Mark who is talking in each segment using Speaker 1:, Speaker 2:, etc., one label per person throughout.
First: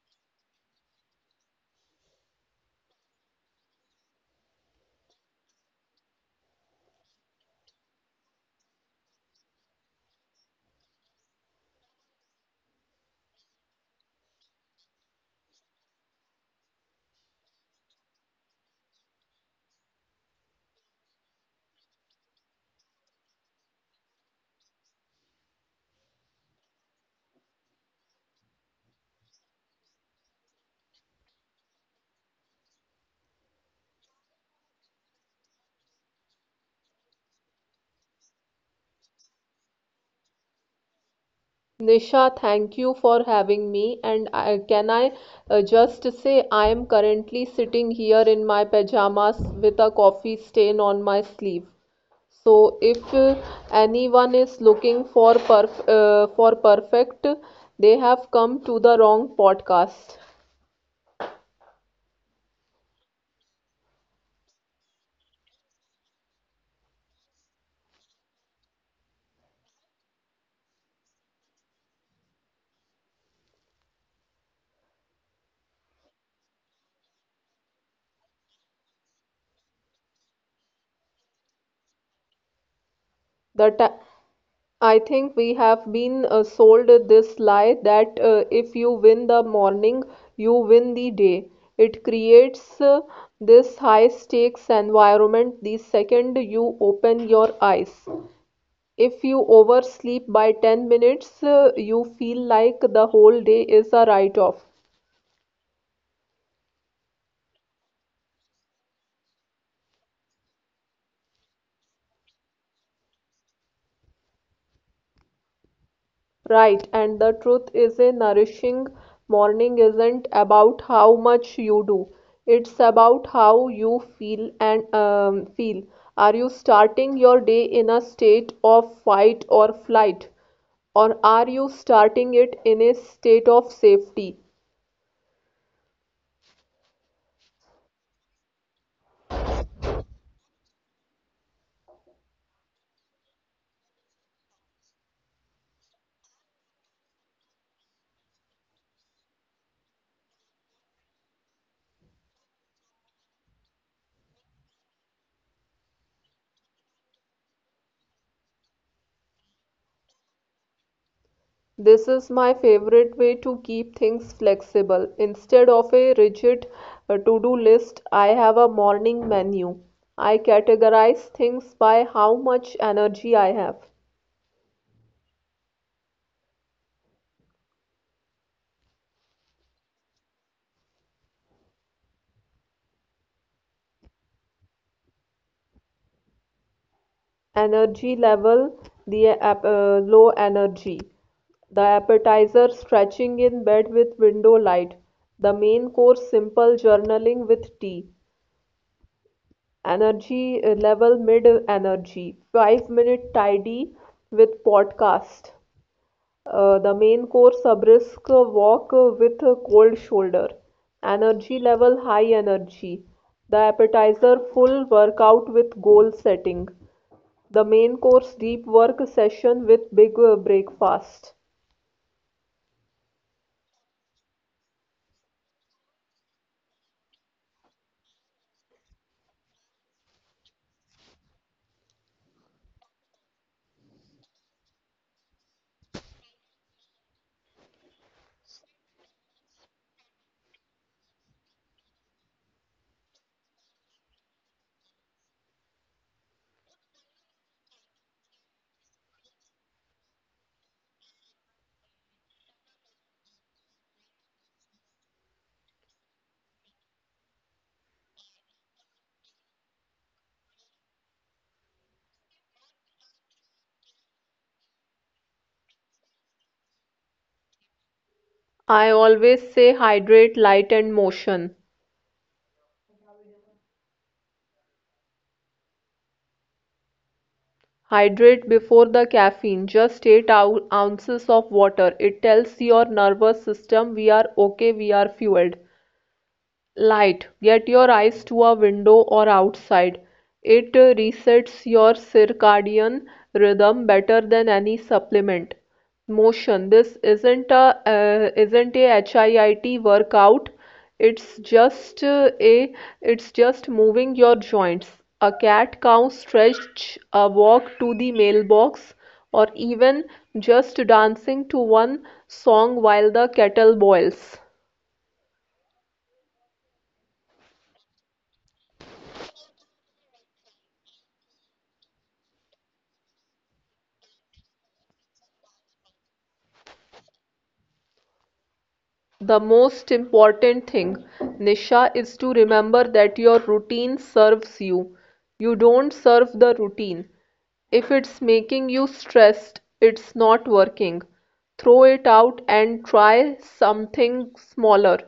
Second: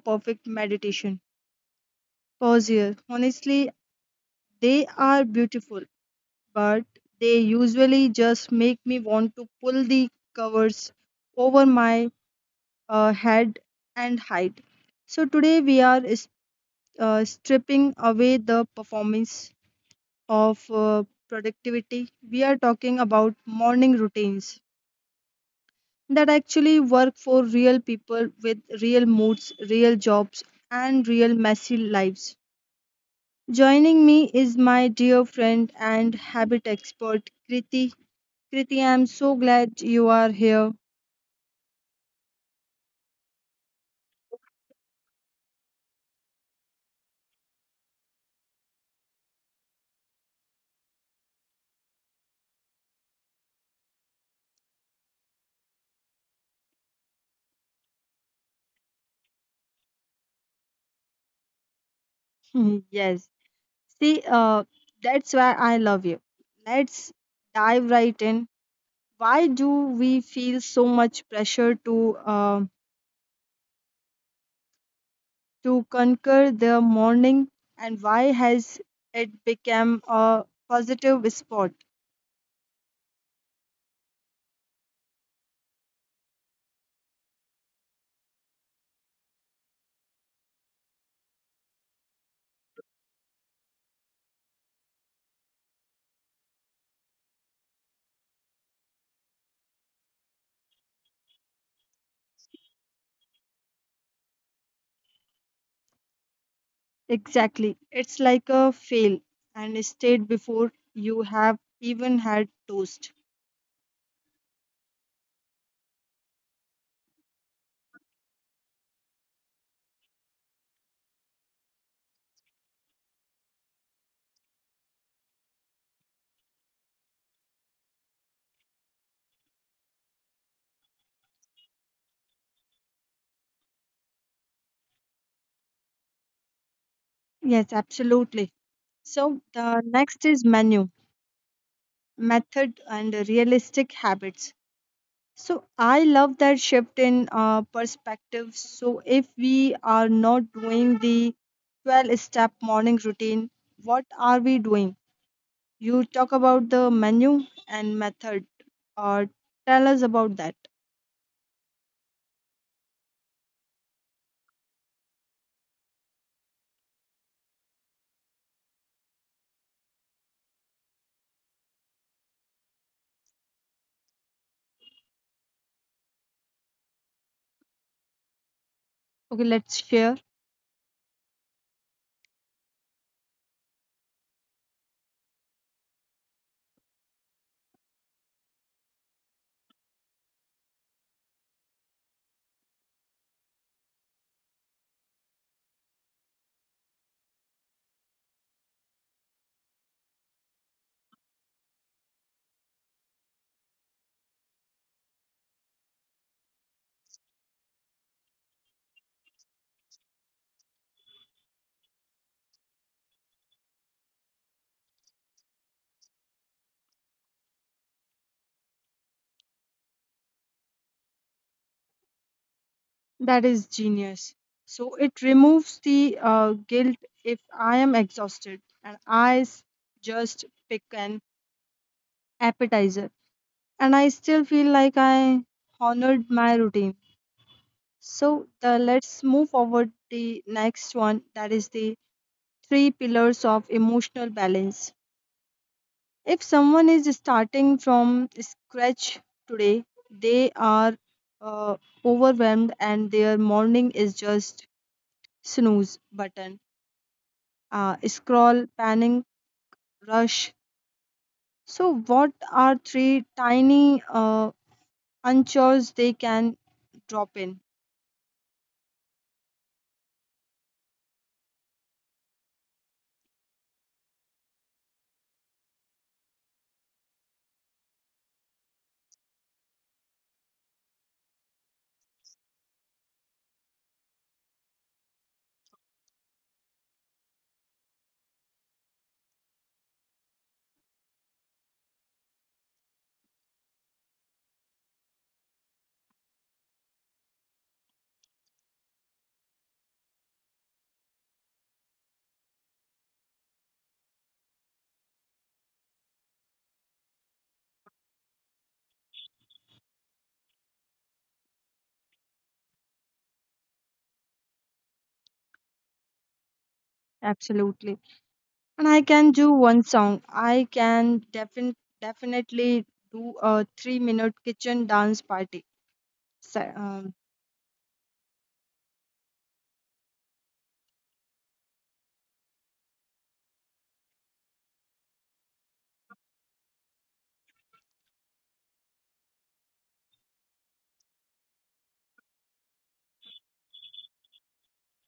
Speaker 1: perfect meditation. Pause here. Honestly, they are beautiful but they usually just make me want to pull the covers over my head and hide. So today we are stripping away the performance of productivity. We are talking about morning routines that actually work for real people with real moods, real jobs, and real messy lives. Joining me is my dear friend and habit expert, Kriti. Kriti, I'm so glad you are here.
Speaker 2: Nisha, thank you for having me. And can I just say, I am currently sitting here in my pajamas with a coffee stain on my sleeve. So, if anyone is looking for perfect, they have come to the wrong podcast.
Speaker 1: Yes. See, that's why I love you. Let's dive right in. Why do we feel so much pressure to uh, to conquer the morning, and why has it become a positive sport?
Speaker 2: The ta- I think we have been sold this lie that if you win the morning, you win the day. It creates this high stakes environment the second you open your eyes. If you oversleep by 10 minutes, you feel like the whole day is a write off.
Speaker 1: Exactly. It's like a fail and state before you have even had toast.
Speaker 2: Right, and the truth is a nourishing morning isn't about how much you do. It's about how you feel. Are you starting your day in a state of fight or flight? Or are you starting it in a state of safety?
Speaker 1: Yes, absolutely. So the next is menu method and realistic habits. So I love that shift in perspective. So if we are not doing the 12 step morning routine, what are we doing? You talk about the menu and method, or tell us about that.
Speaker 2: This is my favorite way to keep things flexible. Instead of a rigid to-do list, I have a morning menu. I categorize things by how much energy I have.
Speaker 1: Okay, let's share.
Speaker 2: Energy level, the low energy. The appetizer: stretching in bed with window light. The main course: simple journaling with tea. Energy level, mid energy. 5-minute tidy with podcast. The main course: brisk walk with a cold shoulder. Energy level, high energy. The appetizer: full workout with goal setting. The main course: deep work session with big breakfast.
Speaker 1: That is genius. So it removes the guilt if I am exhausted and just pick an appetizer and I still feel like I honored my routine. So the let's move forward the next one that is the three pillars of emotional balance. If someone is starting from scratch today, they are uh, overwhelmed and their morning is just snooze button, scroll, panning, rush. So what are three tiny unchores they can drop in?
Speaker 2: I always say hydrate, light, and motion. Hydrate before the caffeine, just 8 ounces of water. It tells your nervous system we are okay, we are fueled. Light: get your eyes to a window or outside. It resets your circadian rhythm better than any supplement. Motion: this isn't a HIIT workout. It's just uh, a it's just moving your joints. A cat cow stretch, a walk to the mailbox, or even just dancing to one song while the kettle boils.
Speaker 1: Absolutely. And I can do one song. I can definitely do a 3 minute kitchen dance party. So,
Speaker 2: The most important thing, Nisha, is to remember that your routine serves you. You don't serve the routine. If it's making you stressed, it's not working. Throw it out and try something smaller.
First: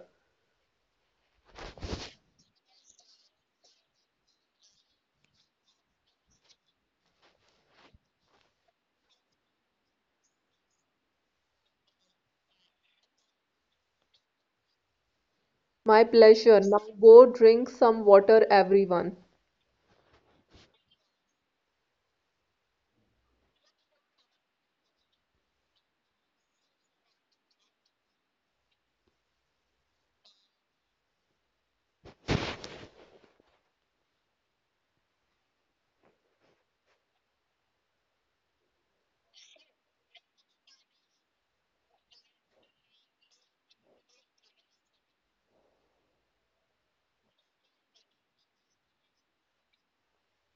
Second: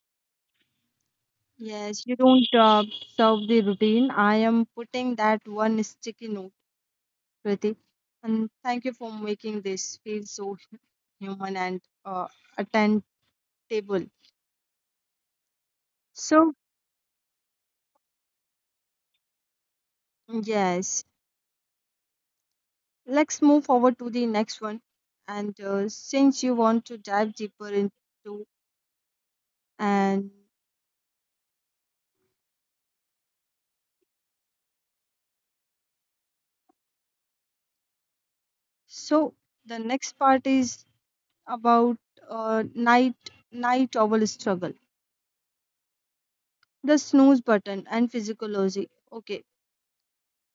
Speaker 1: yes, you don't serve the routine. I am putting that one sticky note, Kriti. And thank you for making this feel so human and attendable.
Speaker 2: My
Speaker 1: So,
Speaker 2: pleasure. Now go drink some water, everyone.
Speaker 1: yes, let's move forward to the next one. And since you want to dive deeper into and so the next part is about uh, night night owl struggle, the snooze button and physiology. Okay,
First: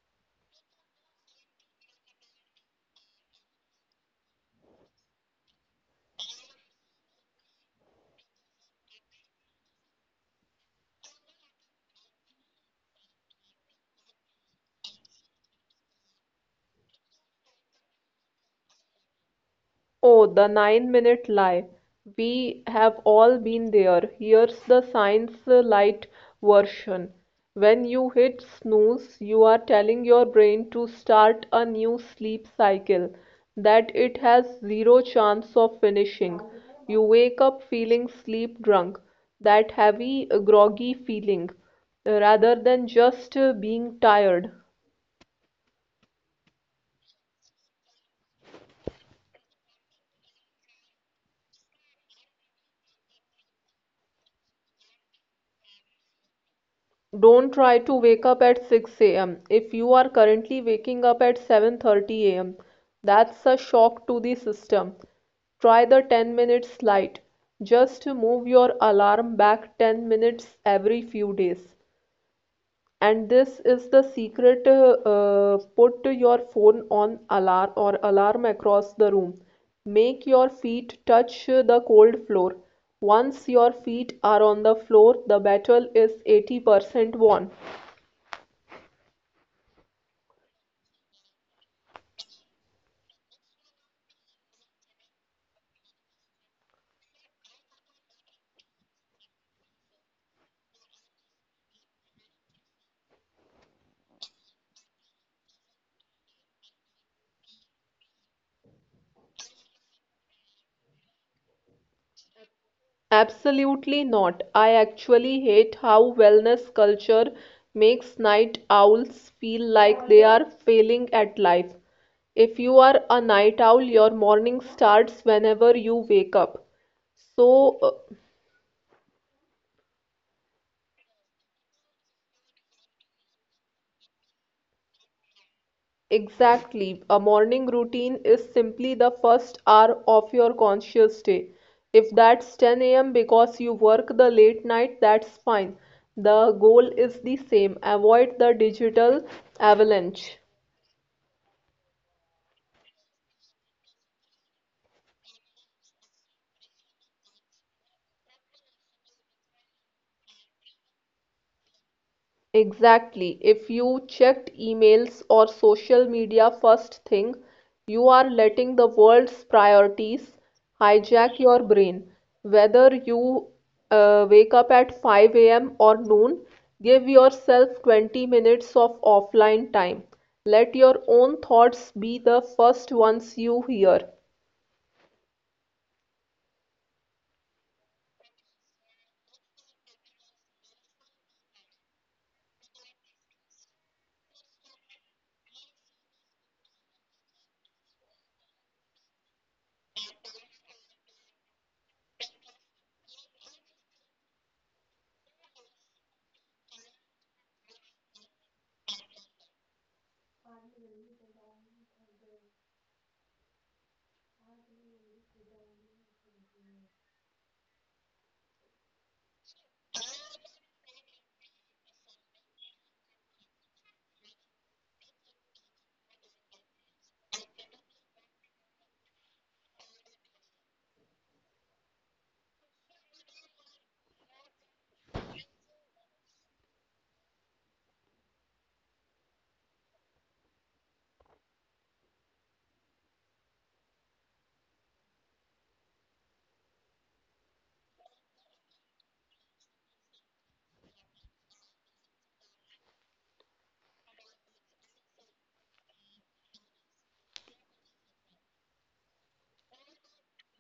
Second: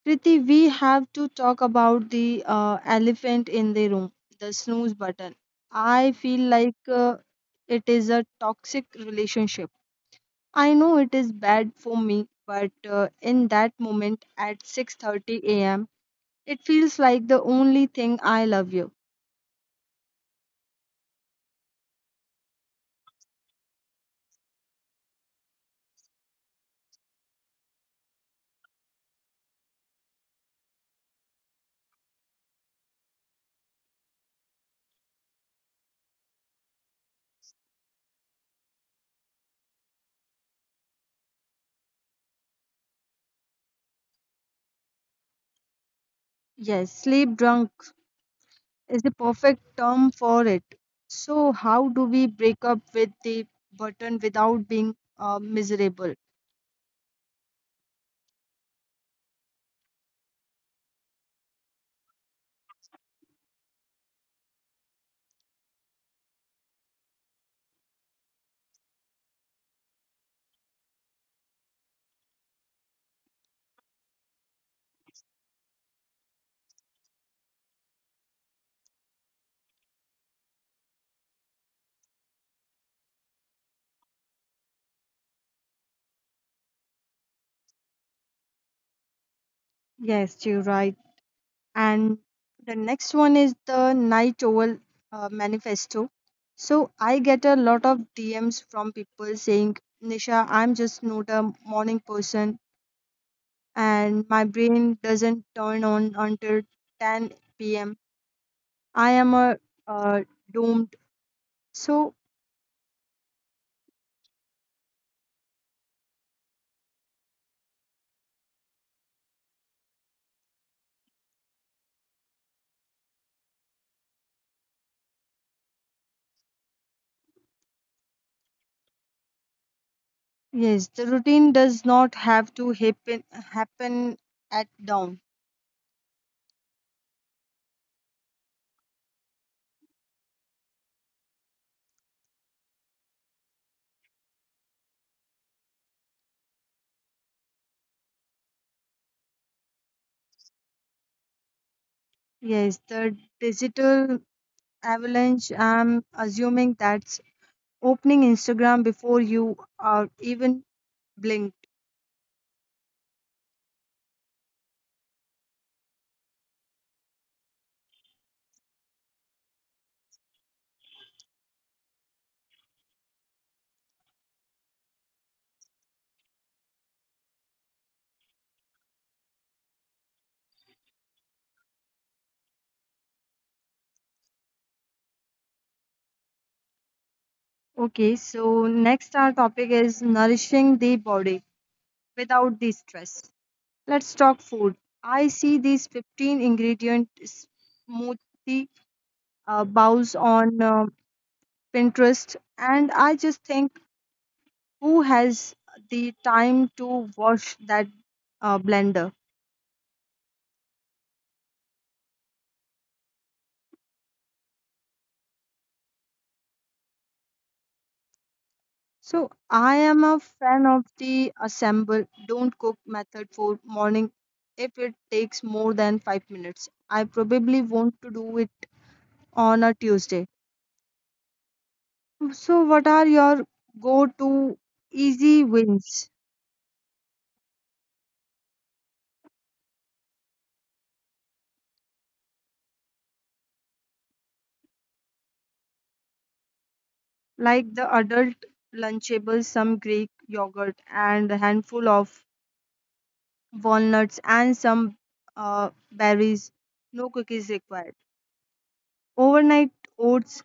Speaker 1: Kriti, we have to talk about the elephant in the room, the snooze button. I feel like it is a toxic relationship. I know it is bad for me, but in that moment at 6:30 a.m., it feels like the only thing I love you.
Speaker 2: Oh, the 9-minute lie. We have all been there. Here's the science light version. When you hit snooze, you are telling your brain to start a new sleep cycle that it has zero chance of finishing. You wake up feeling sleep drunk, that heavy, groggy feeling, rather than just being tired.
Speaker 1: Yes, sleep drunk is the perfect term for it. So, how do we break up with the button without being miserable?
Speaker 2: Don't try to wake up at 6 a.m. if you are currently waking up at 7:30 a.m.; that's a shock to the system. Try the 10 minutes slide. Just move your alarm back 10 minutes every few days. And this is the secret: put your phone on alarm across the room. Make your feet touch the cold floor. Once your feet are on the floor, the battle is 80% won.
Speaker 1: Yes, you're right. And the next one is the Night Owl Manifesto. So, I get a lot of DMs from people saying, Nisha, I'm just not a morning person and my brain doesn't turn on until 10 p.m. I am a uh, doomed. So,
Speaker 2: Absolutely not. I actually hate how wellness culture makes night owls feel like they are failing at life. If you are a night owl, your morning starts whenever you wake up. So, uh,
Speaker 1: yes, the routine does not have to happen at dawn.
Speaker 2: exactly, a morning routine is simply the first hour of your conscious day. If that's 10 a.m. because you work the late night, that's fine. The goal is the same: avoid the digital avalanche.
Speaker 1: Yes, the digital avalanche. I'm assuming that's opening Instagram before you are even blinked.
Speaker 2: Exactly. If you checked emails or social media first thing, you are letting the world's priorities hijack your brain. Whether you wake up at 5 a.m. or noon, give yourself 20 minutes of offline time. Let your own thoughts be the first ones you hear.
Speaker 1: Okay, so next our topic is nourishing the body without the stress. Let's talk food. I see these 15 ingredient smoothie bowls on Pinterest, and I just think who has the time to wash that blender? So I am a fan of the assemble, don't cook method for morning if it takes more than 5 minutes. I probably want to do it on a Tuesday. So what are your go-to easy wins? Like the adult lunchables, some Greek yogurt and a handful of walnuts and some berries. No cookies required. Overnight oats,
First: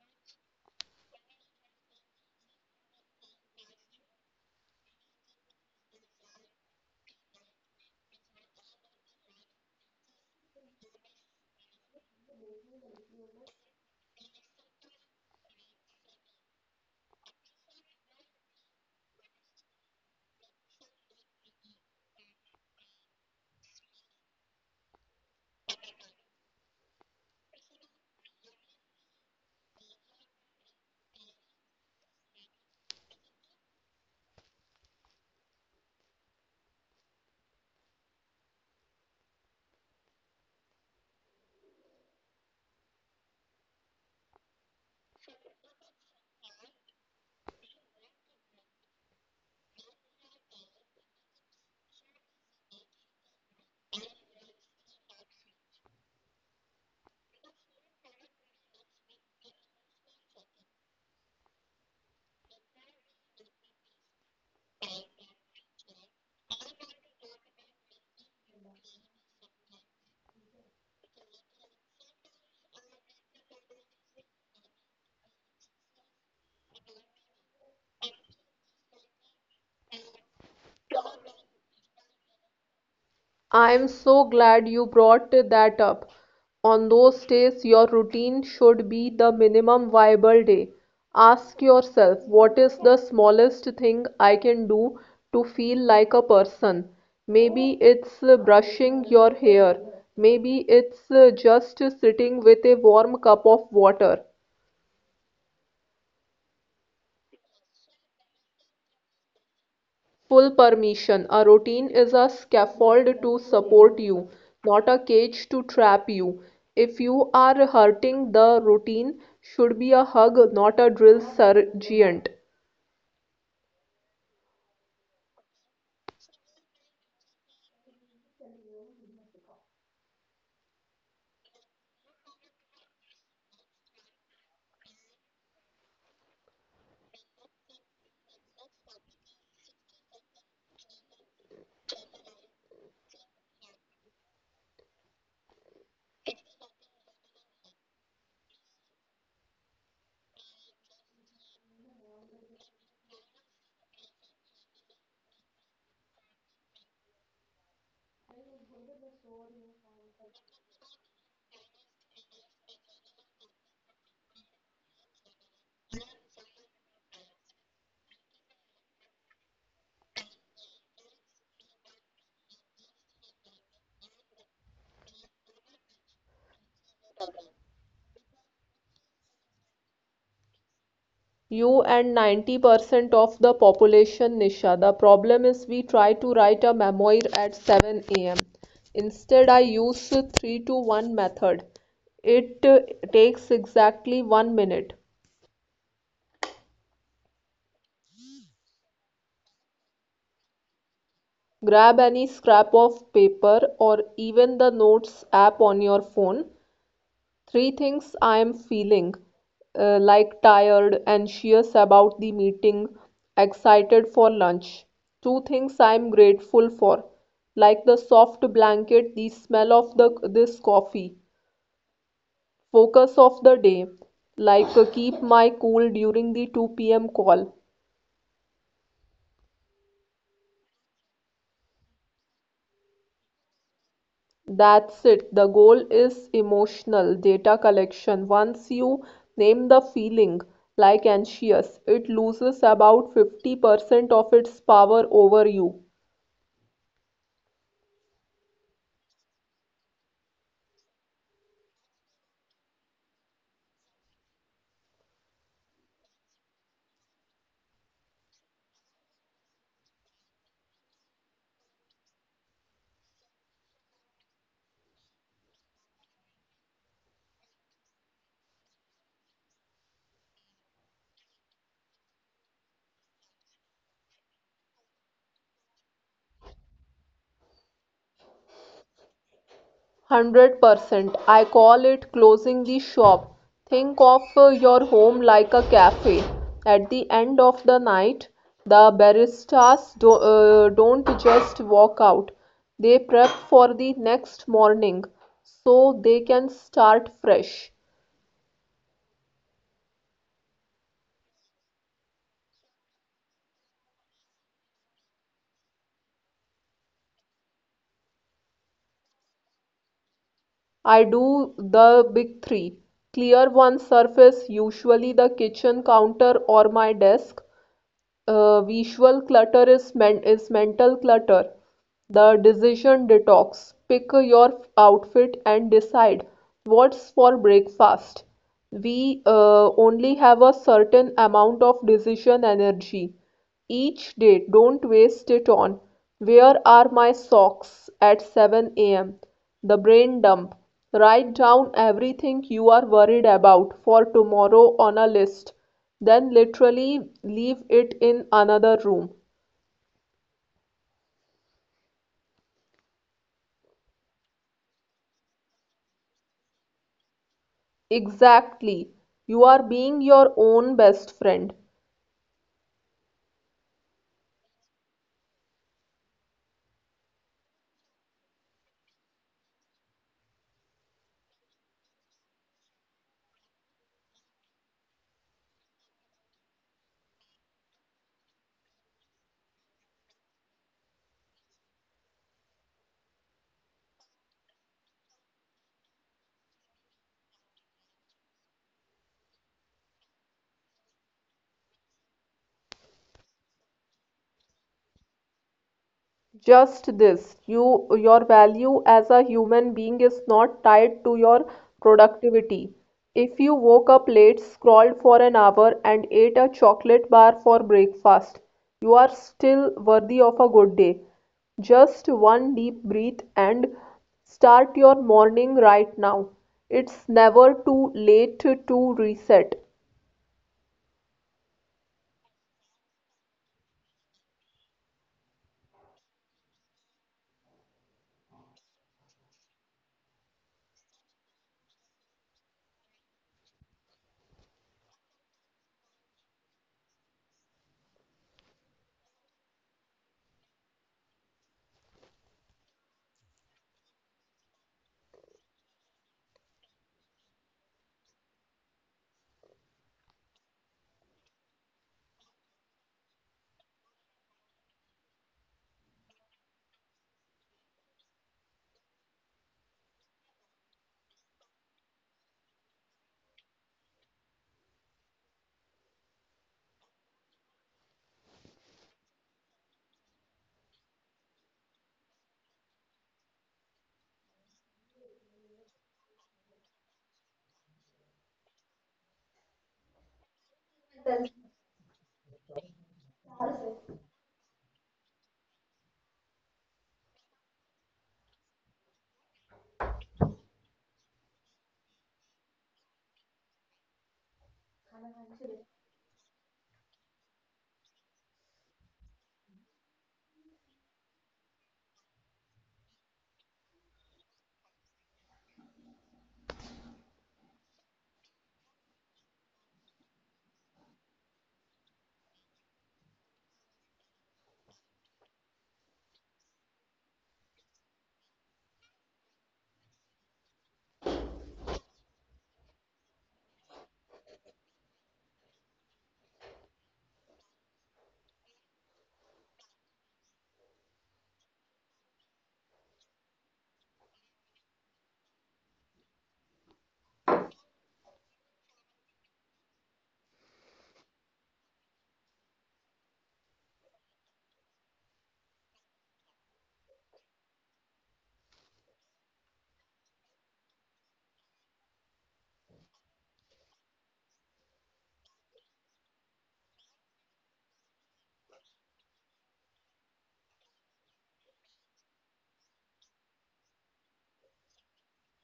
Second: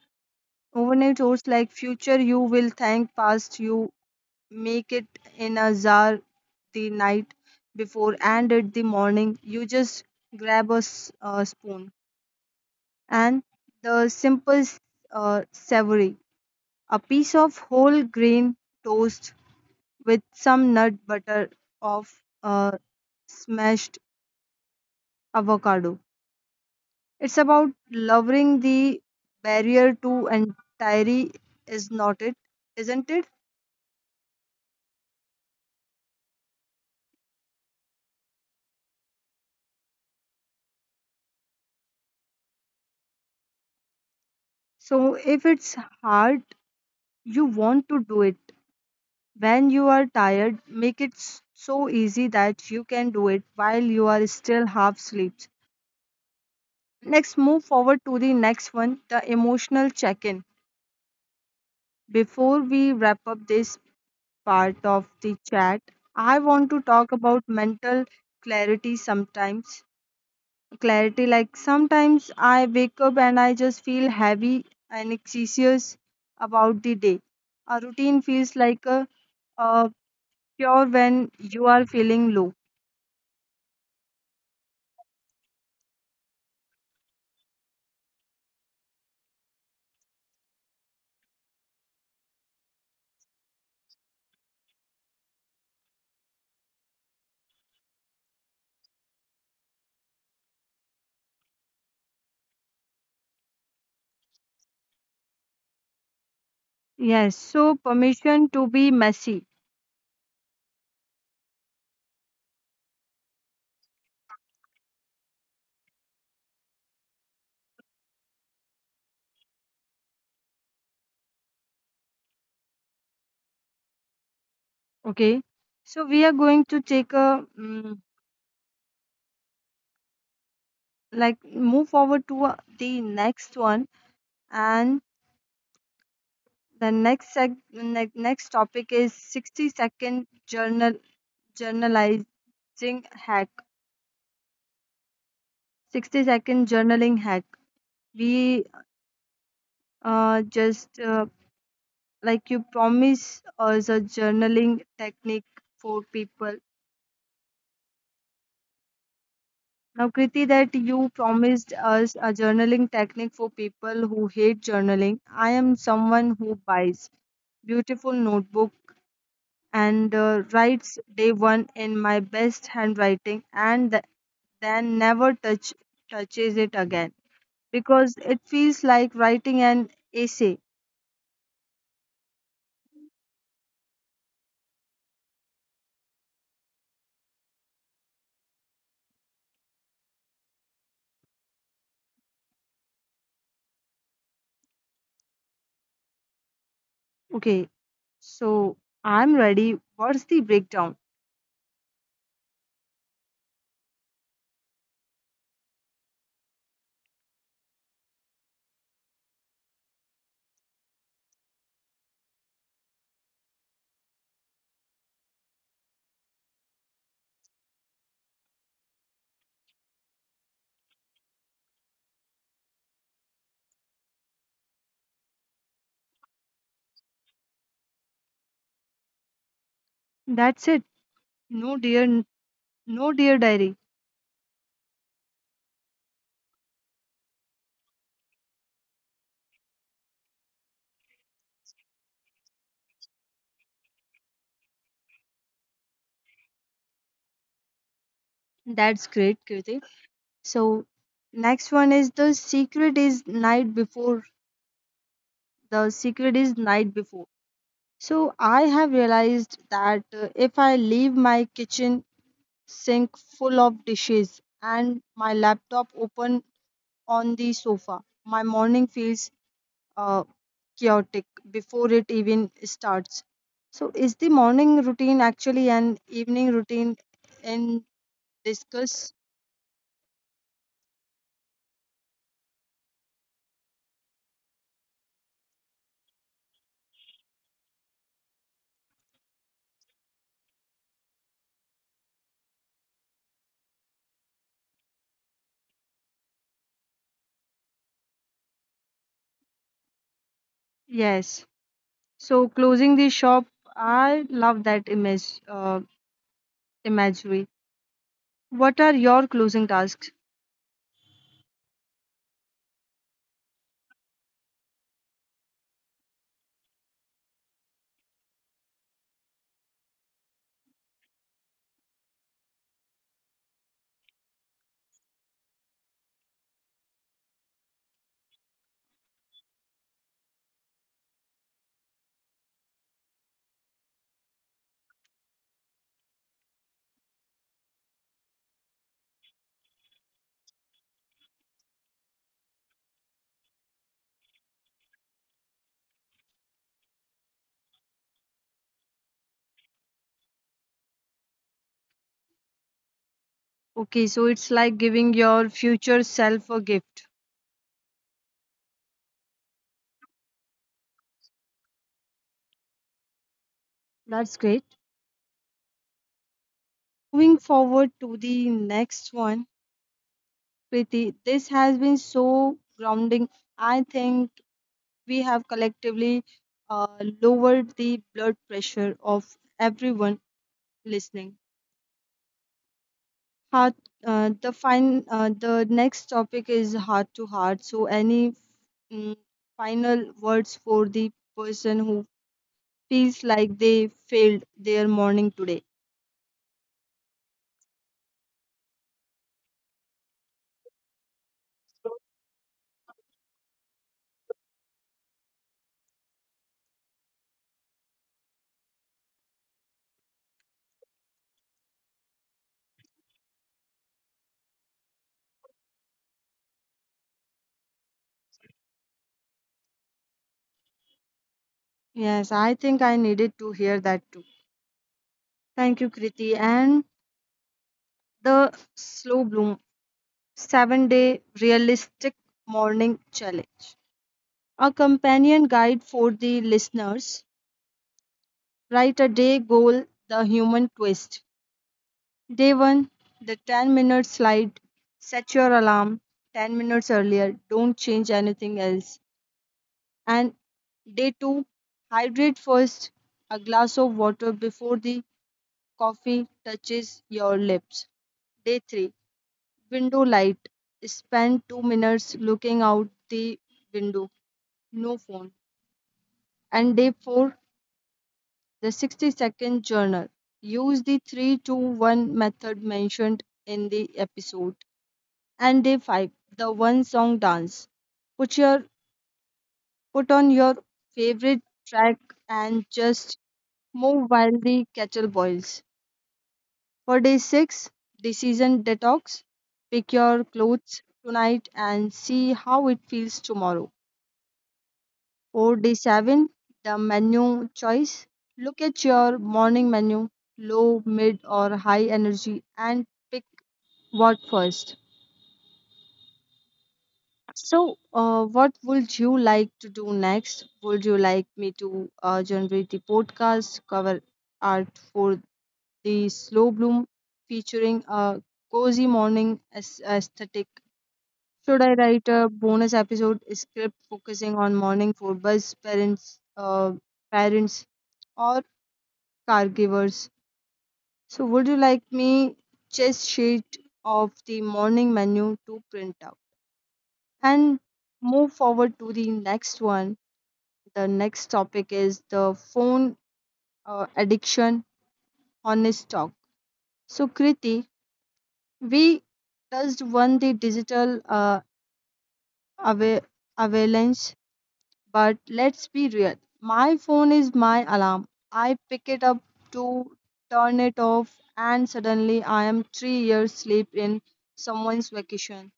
Speaker 1: overnight oats like future you will thank past you. Make it in a jar the night before and at the morning. You just grab a spoon and the simple savory. A piece of whole grain toast with some nut butter of uh, smashed avocado. It's about lowering the barrier to entry, is not it? Isn't it? So, if it's hard, you want to do it. When you are tired, make it so easy that you can do it while you are still half asleep. Next, move forward to the next one the emotional check in. Before we wrap up this part of the chat, I want to talk about mental clarity sometimes clarity. Like sometimes I wake up and I just feel heavy and anxious about the day. A routine feels like a cure when you are feeling low.
Speaker 2: I'm so glad you brought that up. On those days, your routine should be the minimum viable day. Ask yourself, what is the smallest thing I can do to feel like a person? Maybe it's brushing your hair. Maybe it's just sitting with a warm cup of water.
Speaker 1: Yes, so permission to be messy.
Speaker 2: Full permission. A routine is a scaffold to support you, not a cage to trap you. If you are hurting, the routine should be a hug, not a drill sergeant.
Speaker 1: Okay, so we are going to take a mm like move forward to the next one and the next topic is 60 second journal journalizing hack 60-second journaling hack we just like you promise us a journaling technique for people. Now, Kriti, that you promised us a journaling technique for people who hate journaling. I am someone who buys beautiful notebook and writes day one in my best handwriting and then never touches it again because it feels like writing an essay.
Speaker 2: You and 90% of the population, Nisha. The problem is we try to write a memoir at 7 a.m. Instead, I use 3 to 1 method. It takes exactly 1 minute.
Speaker 1: Okay, so I'm ready. What's the breakdown?
Speaker 2: Grab any scrap of paper or even the Notes app on your phone. Three things I am feeling, like tired, anxious about the meeting, excited for lunch. Two things I am grateful for, like the soft blanket, the smell of the this coffee. Focus of the day, like keep my cool during the 2 p.m. call.
Speaker 1: That's it. No dear, no dear diary.
Speaker 2: That's it. The goal is emotional data collection. Once you name the feeling, like anxious, it loses about 50% of its power over you.
Speaker 1: That's great, Kirti. So next one is the secret is night before. The secret is night before. So I have realized that if I leave my kitchen sink full of dishes and my laptop open on the sofa, my morning feels uh, chaotic before it even starts. So, is the morning routine actually an evening routine in discuss?
Speaker 2: 100%. I call it closing the shop. Think of your home like a cafe. At the end of the night, the baristas don't just walk out, they prep for the next morning so they can start fresh.
Speaker 1: Yes. So, closing the shop, I love that imagery. What are your closing tasks?
Speaker 2: I do the big three: clear one surface, usually the kitchen counter or my desk. Visual clutter is mental clutter. The decision detox: pick your outfit and decide what's for breakfast. We only have a certain amount of decision energy each day. Don't waste it on "Where are my socks at 7 a.m.?" The brain dump: write down everything you are worried about for tomorrow on a list, then literally leave it in another room.
Speaker 1: Okay, so it's like giving your future self a gift.
Speaker 2: Exactly. You are being your own best friend.
Speaker 1: That's great. Moving forward to the next one, Preeti, this has been so grounding. I think we have collectively lowered the blood pressure of everyone listening. Heart, the next topic is heart to heart. So, any mm, final words for the person who feels like they failed their morning today?
Speaker 2: Just this: your value as a human being is not tied to your productivity. If you woke up late, scrolled for an hour, and ate a chocolate bar for breakfast, you are still worthy of a good day. Just one deep breath and start your morning right now. It's never too late to reset.
Speaker 1: Yes, I think I needed to hear that too. Thank you, Kriti. And the slow bloom 7 day realistic morning challenge a companion guide for the listeners write a day goal, the human twist. Day 1, the 10-minute slide. Set your alarm 10 minutes earlier. Don't change anything else. And day 2, hydrate first. A glass of water before the coffee touches your lips. Day 3, window light. Spend 2 minutes looking out the window. No phone. And day 4, the 60-second journal. Use the 3 to 1 method mentioned in the episode. And day 5, the one song dance. Put your put on your favorite track and just move while the kettle boils. For day 6, decision detox. Pick your clothes tonight and see how it feels tomorrow. 4D7, the menu choice. Look at your morning menu, low, mid, or high energy, and pick what first. So, what would you like to do next? Would you like me to generate the podcast cover art for the slow bloom featuring a cozy morning aesthetic? Should I write a bonus episode script focusing on morning for parents, or caregivers? So, would you like me just sheet of the morning menu to print out and move forward to the next one? The next topic is the phone addiction honest talk. So, Kriti, we touched one the digital ava- avalanche. But let's be real. My phone is my alarm. I pick it up to turn it off, and suddenly I am 3 years sleep in someone's vacation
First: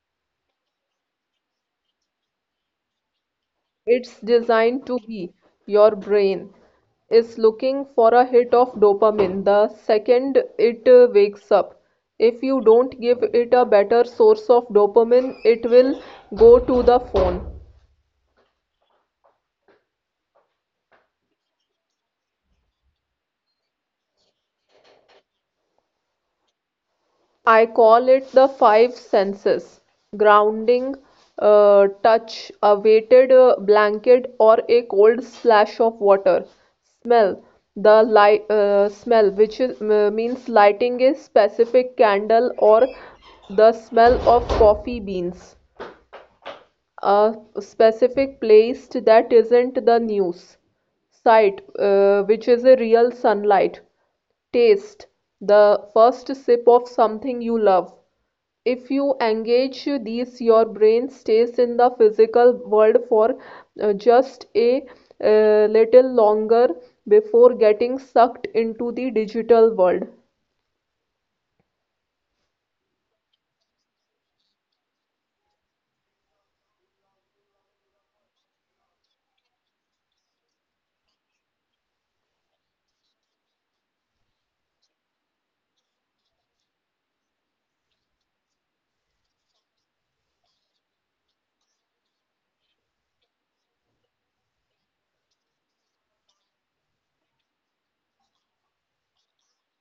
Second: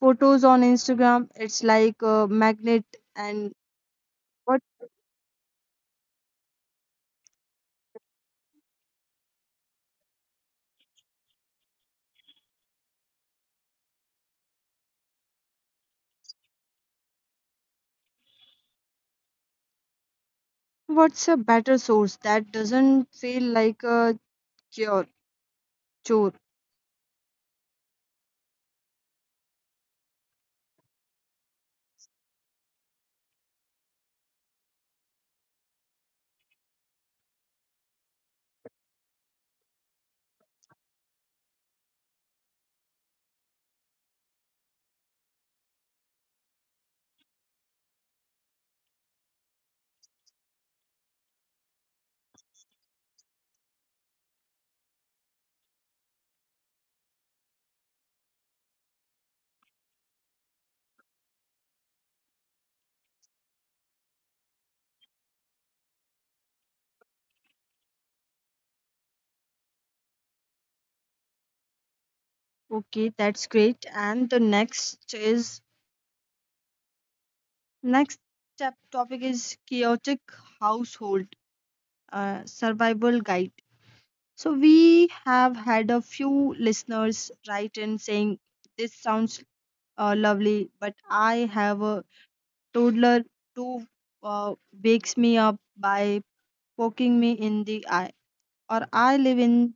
Speaker 1: photos on Instagram. It's like a magnet. And
Speaker 2: It's
Speaker 1: what
Speaker 2: designed to be. Your brain is looking for a hit of dopamine the second it wakes up. If you don't give it a better source of dopamine, it will go to the phone.
Speaker 1: what's a better source that doesn't feel like a cure chore?
Speaker 2: I call it the five senses. Grounding: touch, a weighted blanket or a cold splash of water. Smell: the light smell, means lighting a specific candle or the smell of coffee beans. A specific place that isn't the news site, which is a real sunlight. Taste: the first sip of something you love. If you engage these, your brain stays in the physical world for just a little longer before getting sucked into the digital world.
Speaker 1: Okay, that's great. And the next is next topic is chaotic household survival guide. So we have had a few listeners write in saying this sounds lovely, but I have a toddler who uh, wakes me up by poking me in the eye, or I live in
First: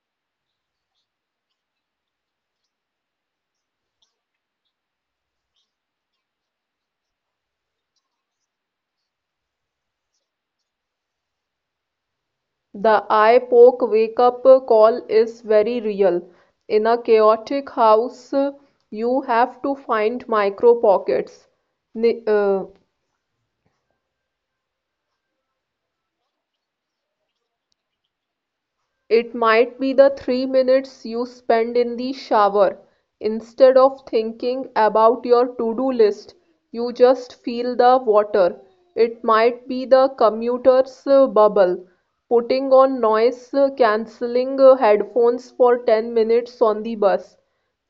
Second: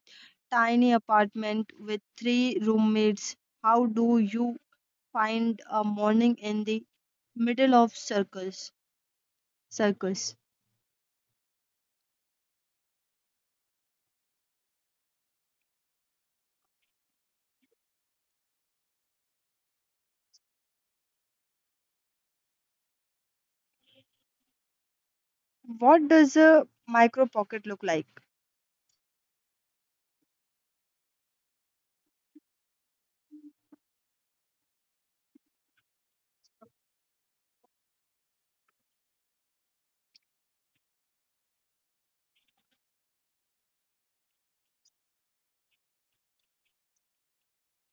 Speaker 1: tiny apartment with three roommates. How do you find a morning in the middle of circus? Circus.
Speaker 2: The eye poke wake up call is very real. In a chaotic house, you have to find micro pockets. Ni- uh,
Speaker 1: What does a micro pocket look like?
Speaker 2: It might be the 3 minutes you spend in the shower. Instead of thinking about your to-do list, you just feel the water. It might be the commuter's bubble: putting on noise cancelling headphones for 10 minutes on the bus.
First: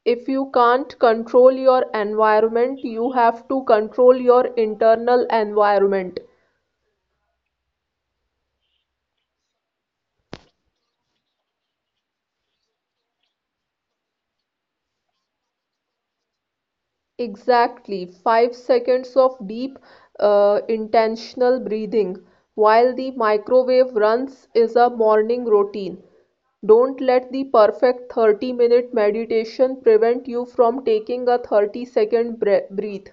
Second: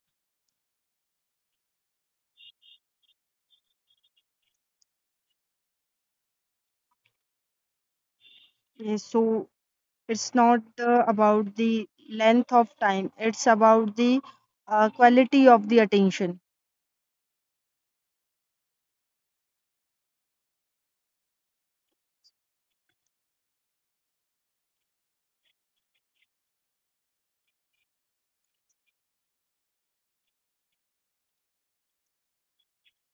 Speaker 2: If you can't control your environment, you have to control your internal environment.
Speaker 1: Yes, so it's not about the length of time. It's about the quality of the attention.
Speaker 2: Exactly, 5 seconds of deep, intentional breathing while the microwave runs is a morning routine. Don't let the perfect 30-minute meditation prevent you from taking a 30 second breath.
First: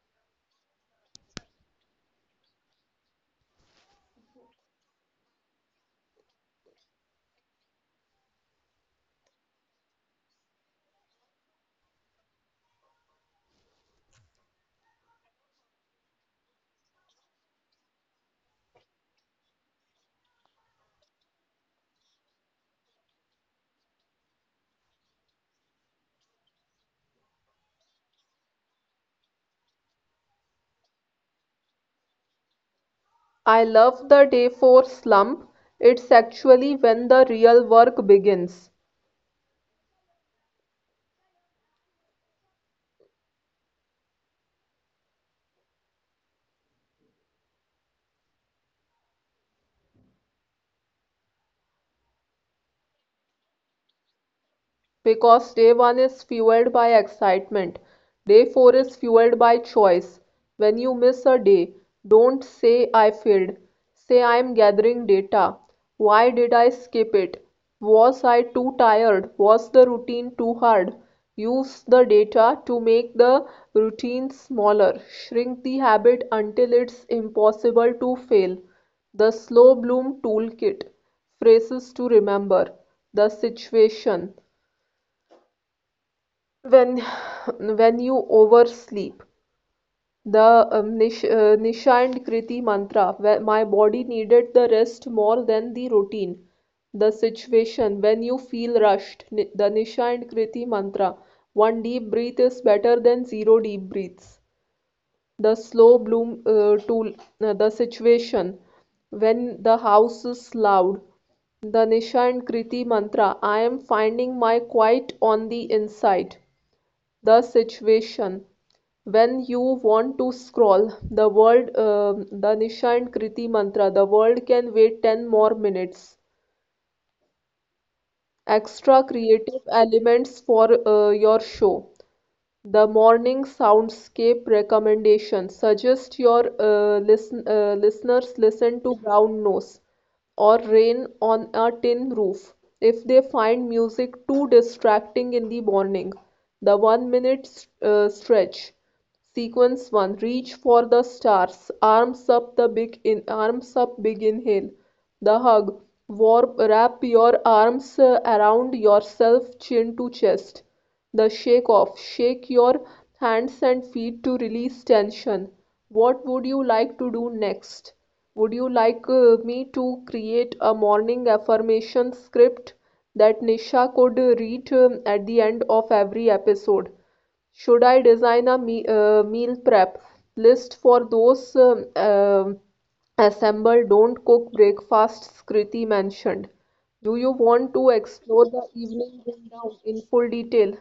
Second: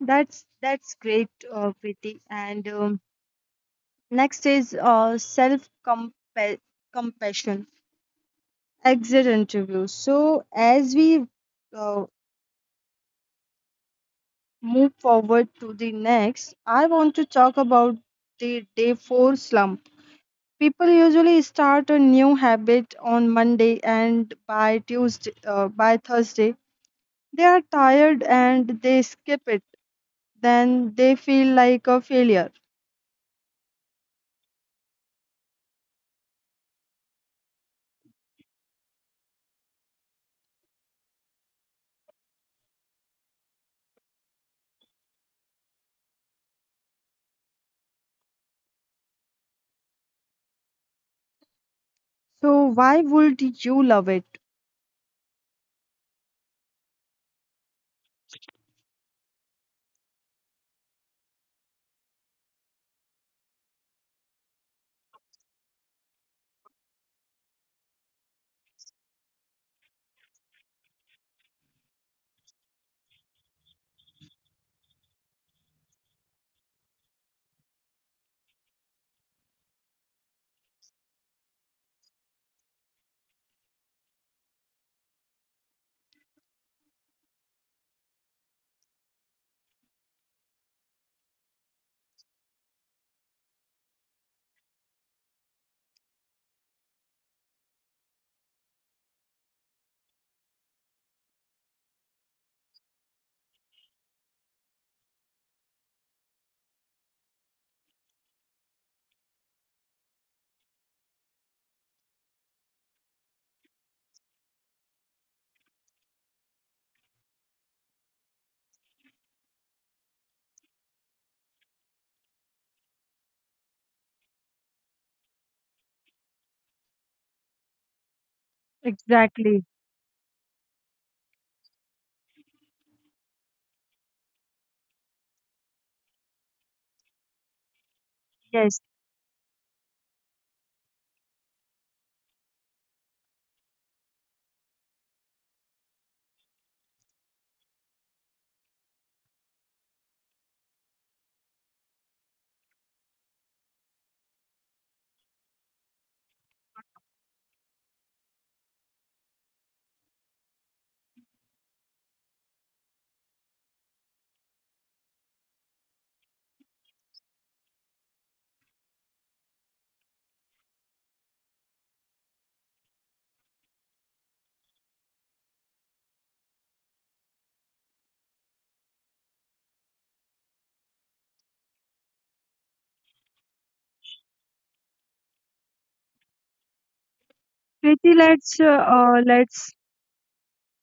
Speaker 1: That's great, Kriti. And next is self compassion. Exit interview. So as we uh, move forward to the next, I want to talk about the day four slump. People usually start a new habit on Monday, and by Thursday, they are tired and they skip it. Then they feel like a failure.
Speaker 2: I love the day 4 slump. It's actually when the real work begins.
Speaker 1: So why would you love it?
Speaker 2: Because day one is fueled by excitement, day four is fueled by choice. When you miss a day, don't say "I failed." Say, "I am gathering data." Why did I skip it? Was I too tired? Was the routine too hard? Use the data to make the routine smaller. Shrink the habit until it's impossible to fail. The Slow Bloom Toolkit. Phrases to remember. The situation: when when you oversleep. The nishand kriti mantra: where my body needed the rest more than the routine. The situation: when you feel rushed. The nishand kriti mantra: one deep breath is better than zero deep breaths. The slow bloom tool. The situation: when the house is loud. The nishand kriti mantra: I am finding my quiet on the inside. The situation: when you want to scroll the world. The nisha and kriti mantra: the world can wait 10 more minutes. Extra creative
Speaker 1: Exactly.
Speaker 2: elements for your show. The morning soundscape recommendation: suggest your listeners listen
Speaker 1: Yes.
Speaker 2: to brown nose or rain on a tin roof if they find music too distracting in the morning. The 1-minute stretch sequence. 1. Reach for the stars: arms up, big inhale. The hug: wrap your arms around yourself, chin to chest. The shake off: shake your hands and feet to release tension. What would you like to do next? Would you like me to create a morning affirmation script that Nisha could read at the end of every episode? Should I design a me meal prep list for those assemble don't cook breakfasts Kriti mentioned? Do you want to
Speaker 1: Preeti,
Speaker 2: explore the evening rundown in full detail?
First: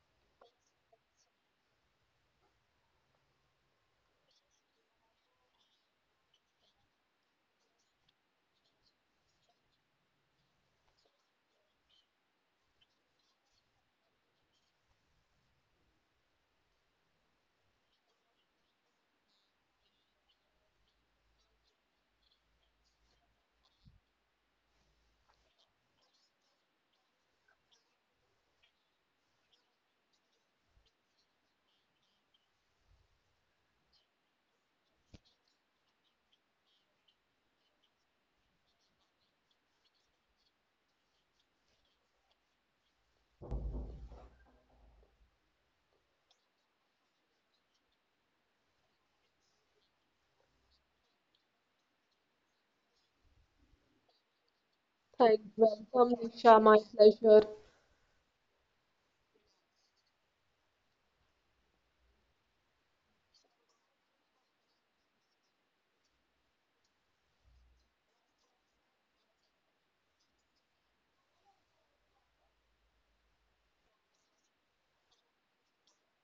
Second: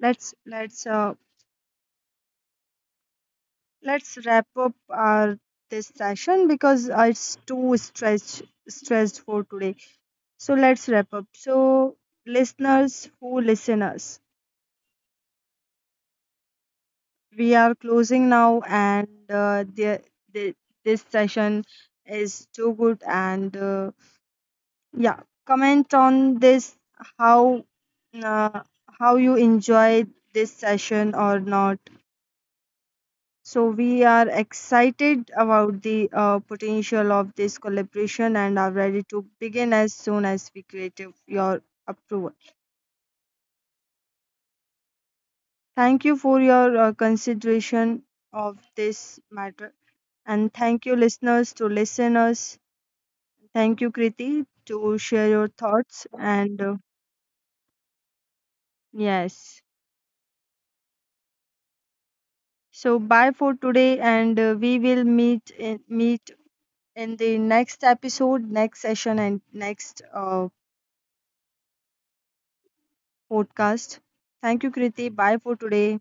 Speaker 1: Let's let's uh, let's wrap up our this session because it's too stressed stressed for today. So let's wrap up. So listeners who listen us, we are closing now, and the this session is too good and. Yeah, comment on this how uh, how you enjoy this session or not. So we are excited about the potential of this collaboration and are ready to begin as soon as we create your approval. Thank you for your consideration of this matter and thank you listeners to listeners. Thank you Kriti to share
Speaker 2: Thanks.
Speaker 1: your thoughts
Speaker 2: Welcome, Nisha.
Speaker 1: and
Speaker 2: My pleasure.
Speaker 1: yes. So bye for today, and we will meet meet in the next episode, next session, and next podcast. Thank you, Kriti. Bye for today.